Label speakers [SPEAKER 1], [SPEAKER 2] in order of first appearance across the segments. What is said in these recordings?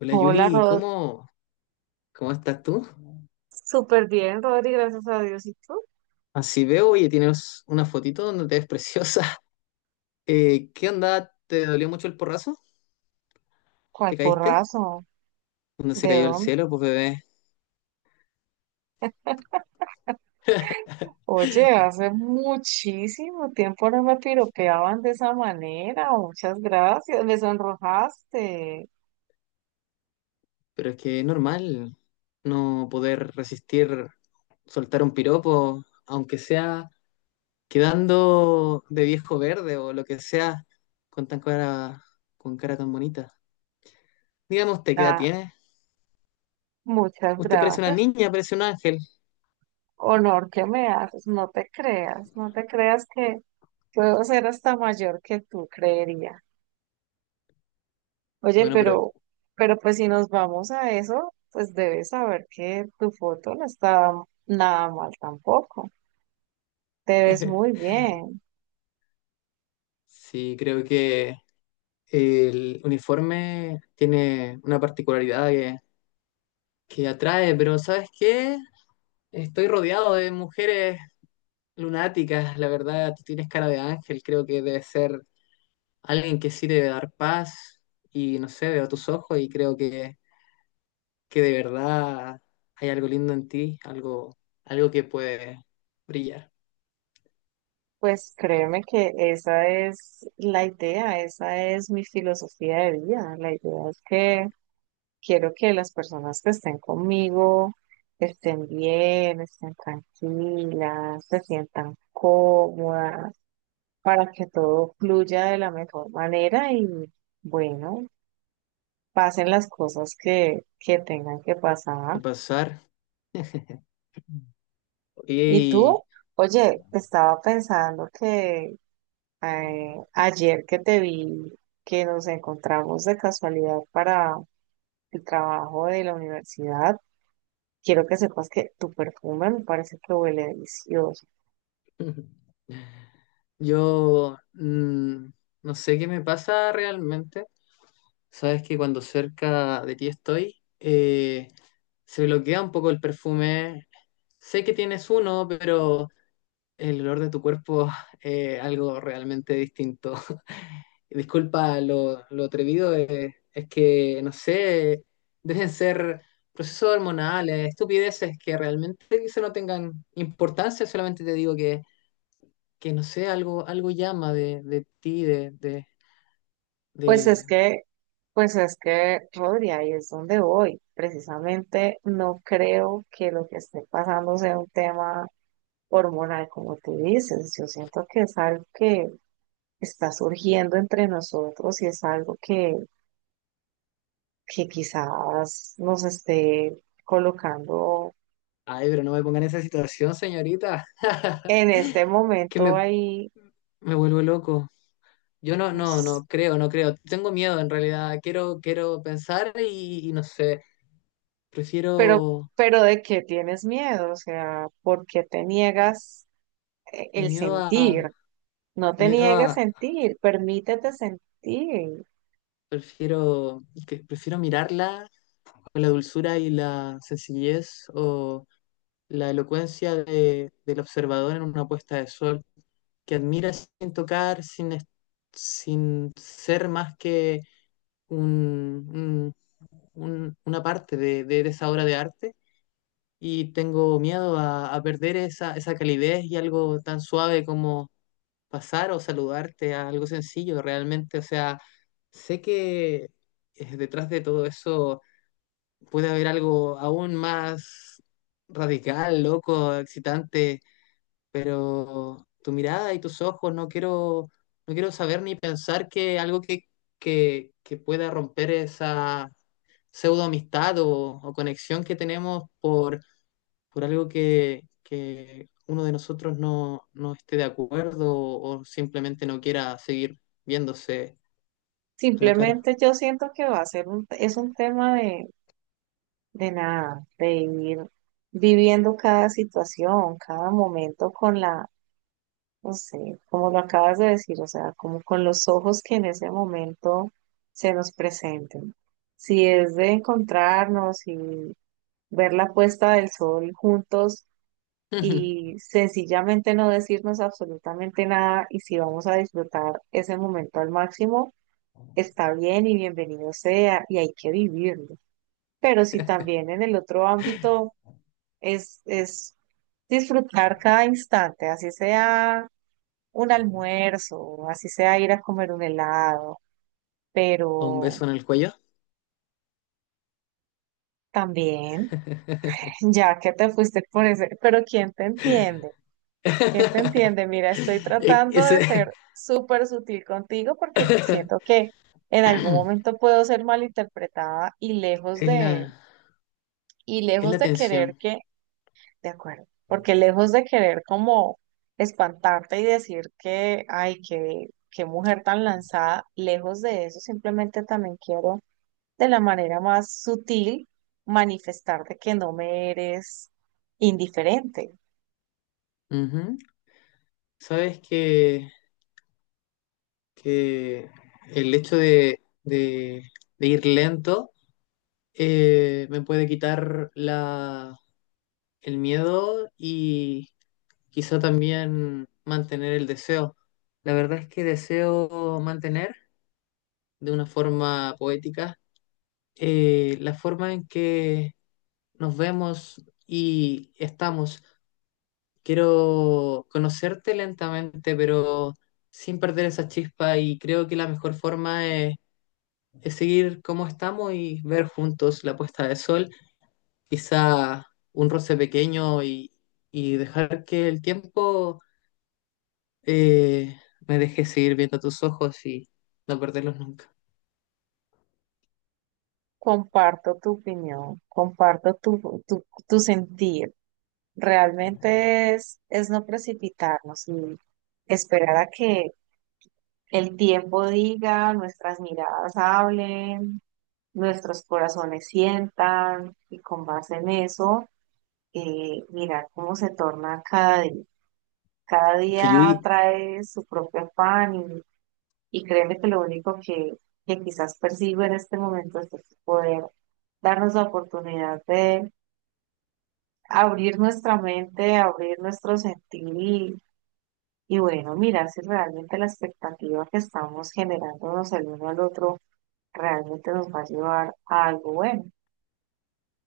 [SPEAKER 1] Hola
[SPEAKER 2] Hola,
[SPEAKER 1] Yuli,
[SPEAKER 2] Rod.
[SPEAKER 1] ¿cómo estás tú?
[SPEAKER 2] Súper bien, Rodri, gracias a Dios. ¿Y tú?
[SPEAKER 1] Así veo, oye, tienes una fotito donde te ves preciosa. ¿Qué onda? ¿Te dolió mucho el porrazo?
[SPEAKER 2] ¿Cuál
[SPEAKER 1] ¿Te caíste?
[SPEAKER 2] porrazo?
[SPEAKER 1] ¿Dónde se
[SPEAKER 2] ¿De
[SPEAKER 1] cayó el
[SPEAKER 2] dónde?
[SPEAKER 1] cielo, pues bebé?
[SPEAKER 2] Oye, hace muchísimo tiempo no me piropeaban de esa manera. Muchas gracias. Me sonrojaste.
[SPEAKER 1] Pero es que es normal no poder resistir soltar un piropo, aunque sea quedando de viejo verde o lo que sea, con tan cara, con cara tan bonita. Digamos, ¿te qué edad
[SPEAKER 2] Ah,
[SPEAKER 1] tienes?
[SPEAKER 2] muchas
[SPEAKER 1] Usted parece una
[SPEAKER 2] gracias.
[SPEAKER 1] niña, parece un ángel.
[SPEAKER 2] Honor que me haces. No te creas, no te creas que puedo ser hasta mayor que tú creería. Oye,
[SPEAKER 1] Bueno, pero
[SPEAKER 2] pero pues si nos vamos a eso, pues debes saber que tu foto no está nada mal tampoco. Te ves muy bien.
[SPEAKER 1] sí, creo que el uniforme tiene una particularidad que atrae, pero ¿sabes qué? Estoy rodeado de mujeres lunáticas, la verdad, tú tienes cara de ángel, creo que debe ser alguien que sí debe dar paz y no sé, veo tus ojos y creo que de verdad hay algo lindo en ti, algo, algo que puede brillar
[SPEAKER 2] Pues créeme que esa es la idea, esa es mi filosofía de vida. La idea es que quiero que las personas que estén conmigo estén bien, estén tranquilas, se sientan cómodas, para que todo fluya de la mejor manera y bueno, pasen las cosas que tengan que
[SPEAKER 1] y
[SPEAKER 2] pasar.
[SPEAKER 1] pasar.
[SPEAKER 2] ¿Y tú?
[SPEAKER 1] Y
[SPEAKER 2] Oye, estaba pensando que ayer que te vi, que nos encontramos de casualidad para el trabajo de la universidad, quiero que sepas que tu perfume me parece que huele delicioso.
[SPEAKER 1] Yo no sé qué me pasa realmente. Sabes que cuando cerca de ti estoy, eh, se bloquea un poco el perfume. Sé que tienes uno, pero el olor de tu cuerpo es algo realmente distinto. Disculpa lo atrevido, es que, no sé, deben ser procesos hormonales, estupideces que realmente quizá no tengan importancia, solamente te digo que no sé, algo llama de ti,
[SPEAKER 2] Pues es
[SPEAKER 1] de...
[SPEAKER 2] que, pues es que, Rodri, ahí es donde voy. Precisamente no creo que lo que esté pasando sea un tema hormonal, como tú dices. Yo siento que es algo que está surgiendo entre nosotros y es algo que quizás nos esté colocando
[SPEAKER 1] Ay, pero no me ponga en esa situación, señorita.
[SPEAKER 2] en este
[SPEAKER 1] Que
[SPEAKER 2] momento
[SPEAKER 1] me,
[SPEAKER 2] ahí,
[SPEAKER 1] me vuelvo loco. Yo no,
[SPEAKER 2] no
[SPEAKER 1] no, no creo, no creo. Tengo miedo en realidad. Quiero pensar y no sé.
[SPEAKER 2] pero,
[SPEAKER 1] Prefiero
[SPEAKER 2] pero de qué tienes miedo, o sea, ¿por qué te niegas
[SPEAKER 1] el
[SPEAKER 2] el
[SPEAKER 1] miedo a,
[SPEAKER 2] sentir? No te
[SPEAKER 1] miedo
[SPEAKER 2] niegues
[SPEAKER 1] a,
[SPEAKER 2] sentir, permítete sentir.
[SPEAKER 1] prefiero, prefiero mirarla con la dulzura y la sencillez o la elocuencia del observador en una puesta de sol, que admiras sin tocar, sin ser más que un, un- una parte de esa obra de arte. Y tengo miedo a perder esa calidez y algo tan suave como pasar o saludarte a algo sencillo realmente. O sea, sé que detrás de todo eso puede haber algo aún más radical, loco, excitante, pero tu mirada y tus ojos, no quiero saber ni pensar que algo que pueda romper esa pseudo amistad o conexión que tenemos por algo que uno de nosotros no, no esté de acuerdo o simplemente no quiera seguir viéndose a la cara.
[SPEAKER 2] Simplemente yo siento que va a ser es un tema de nada, de ir viviendo cada situación, cada momento con la. No sé, como lo acabas de decir, o sea, como con los ojos que en ese momento se nos presenten. Si es de encontrarnos y ver la puesta del sol juntos y sencillamente no decirnos absolutamente nada y si vamos a disfrutar ese momento al máximo, está bien y bienvenido sea y hay que vivirlo. Pero si también en el otro ámbito es disfrutar cada instante, así sea un almuerzo, así sea ir a comer un helado,
[SPEAKER 1] O un
[SPEAKER 2] pero
[SPEAKER 1] beso en el cuello.
[SPEAKER 2] también, ya que te fuiste por ese, pero ¿quién te entiende? ¿Quién te entiende? Mira, estoy
[SPEAKER 1] E-
[SPEAKER 2] tratando de
[SPEAKER 1] Ese
[SPEAKER 2] ser súper sutil contigo porque siento que en algún momento puedo ser malinterpretada y
[SPEAKER 1] es la,
[SPEAKER 2] y
[SPEAKER 1] es
[SPEAKER 2] lejos
[SPEAKER 1] la
[SPEAKER 2] de querer
[SPEAKER 1] tensión.
[SPEAKER 2] que, de acuerdo, porque lejos de querer como espantarte y decir que, ay, que qué mujer tan lanzada, lejos de eso, simplemente también quiero de la manera más sutil manifestar de que no me eres indiferente.
[SPEAKER 1] Ujú. Sabes que el hecho de ir lento, me puede quitar el miedo y quizá también mantener el deseo. La verdad es que deseo mantener de una forma poética, la forma en que nos vemos y estamos. Quiero conocerte lentamente, pero sin perder esa chispa y creo que la mejor forma es seguir como estamos y ver juntos la puesta de sol, quizá un roce pequeño, y dejar que el tiempo, eh, me deje seguir viendo tus ojos y no perderlos nunca.
[SPEAKER 2] Comparto tu opinión, comparto tu sentir. Realmente es no precipitarnos y esperar a que el tiempo diga, nuestras miradas hablen, nuestros corazones sientan y con base en eso, mirar cómo se torna cada día. Cada
[SPEAKER 1] Que
[SPEAKER 2] día
[SPEAKER 1] Yuri,
[SPEAKER 2] trae su propio afán. Y créeme que lo único que quizás persigo en este momento es poder darnos la oportunidad de abrir nuestra mente, abrir nuestro sentir y bueno, mirar si realmente la expectativa que estamos generándonos el uno al otro realmente nos va a llevar a algo bueno.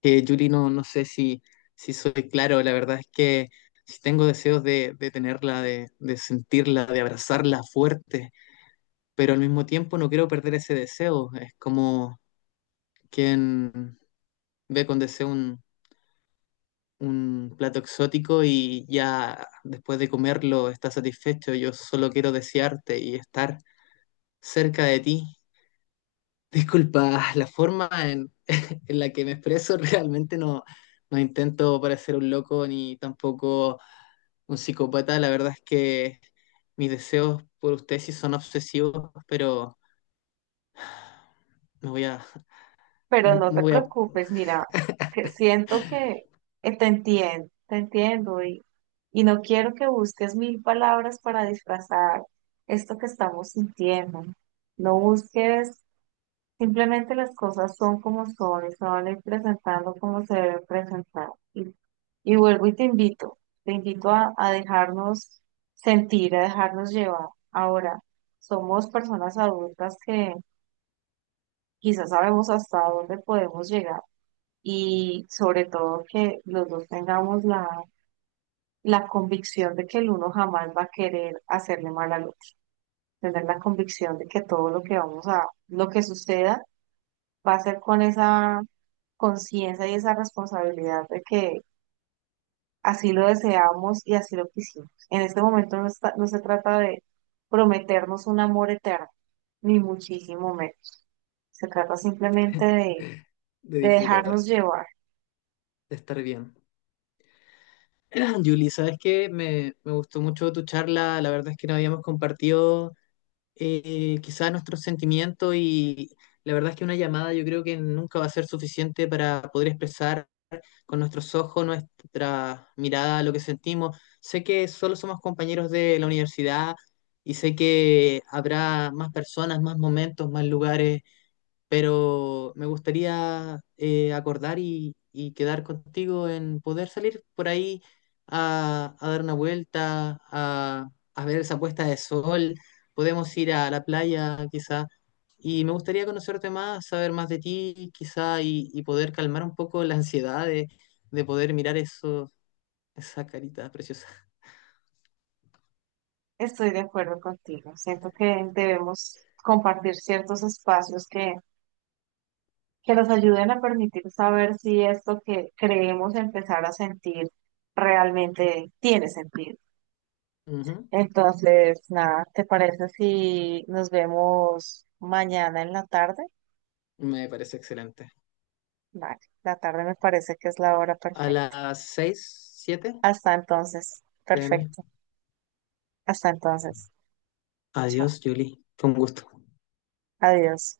[SPEAKER 1] que Yuri, no, no sé si, soy claro, la verdad es que si tengo deseos de tenerla, de sentirla, de abrazarla fuerte, pero al mismo tiempo no quiero perder ese deseo, es como quien ve con deseo un plato exótico y ya después de comerlo estás satisfecho. Yo solo quiero desearte y estar cerca de ti. Disculpa, la forma en, en la que me expreso, realmente no, no intento parecer un loco ni tampoco un psicópata. La verdad es que mis deseos por usted sí son obsesivos, pero me voy a,
[SPEAKER 2] Pero no
[SPEAKER 1] me
[SPEAKER 2] te
[SPEAKER 1] voy a
[SPEAKER 2] preocupes, mira, que siento que te entiendo y no quiero que busques mil palabras para disfrazar esto que estamos sintiendo. No busques, simplemente las cosas son como son y se van a ir presentando como se deben presentar. Y, y vuelvo y te invito a dejarnos sentir, a dejarnos llevar. Ahora, somos personas adultas que quizás sabemos hasta dónde podemos llegar y sobre todo que los dos tengamos la, la convicción de que el uno jamás va a querer hacerle mal al otro, tener la convicción de que todo lo que vamos a, lo que suceda va a ser con esa conciencia y esa responsabilidad de que así lo deseamos y así lo quisimos. En este momento no está- no se trata de prometernos un amor eterno, ni muchísimo menos. Se trata simplemente
[SPEAKER 1] de
[SPEAKER 2] de
[SPEAKER 1] disfrutar,
[SPEAKER 2] dejarnos llevar.
[SPEAKER 1] de estar bien. Julie, sabes que me gustó mucho tu charla. La verdad es que no habíamos compartido, quizás nuestros sentimientos y la verdad es que una llamada yo creo que nunca va a ser suficiente para poder expresar con nuestros ojos, nuestra mirada, lo que sentimos. Sé que solo somos compañeros de la universidad y sé que habrá más personas, más momentos, más lugares, pero me gustaría, acordar y quedar contigo en poder salir por ahí a dar una vuelta, a ver esa puesta de sol. Podemos ir a la playa quizá. Y me gustaría conocerte más, saber más de ti quizá, y poder calmar un poco la ansiedad de poder mirar eso, esa carita preciosa.
[SPEAKER 2] Estoy de acuerdo contigo. Siento que debemos compartir ciertos espacios que nos ayuden a permitir saber si esto que creemos empezar a sentir realmente tiene sentido.
[SPEAKER 1] Ujú.
[SPEAKER 2] Entonces, nada, ¿te parece si nos vemos mañana en la tarde?
[SPEAKER 1] Me parece excelente.
[SPEAKER 2] Vale, la tarde me parece que es la hora
[SPEAKER 1] A
[SPEAKER 2] perfecta.
[SPEAKER 1] las 6,
[SPEAKER 2] Hasta entonces,
[SPEAKER 1] 7 pm.
[SPEAKER 2] perfecto. Hasta entonces, chao.
[SPEAKER 1] Adiós, Julie. Fue un gusto.
[SPEAKER 2] Adiós.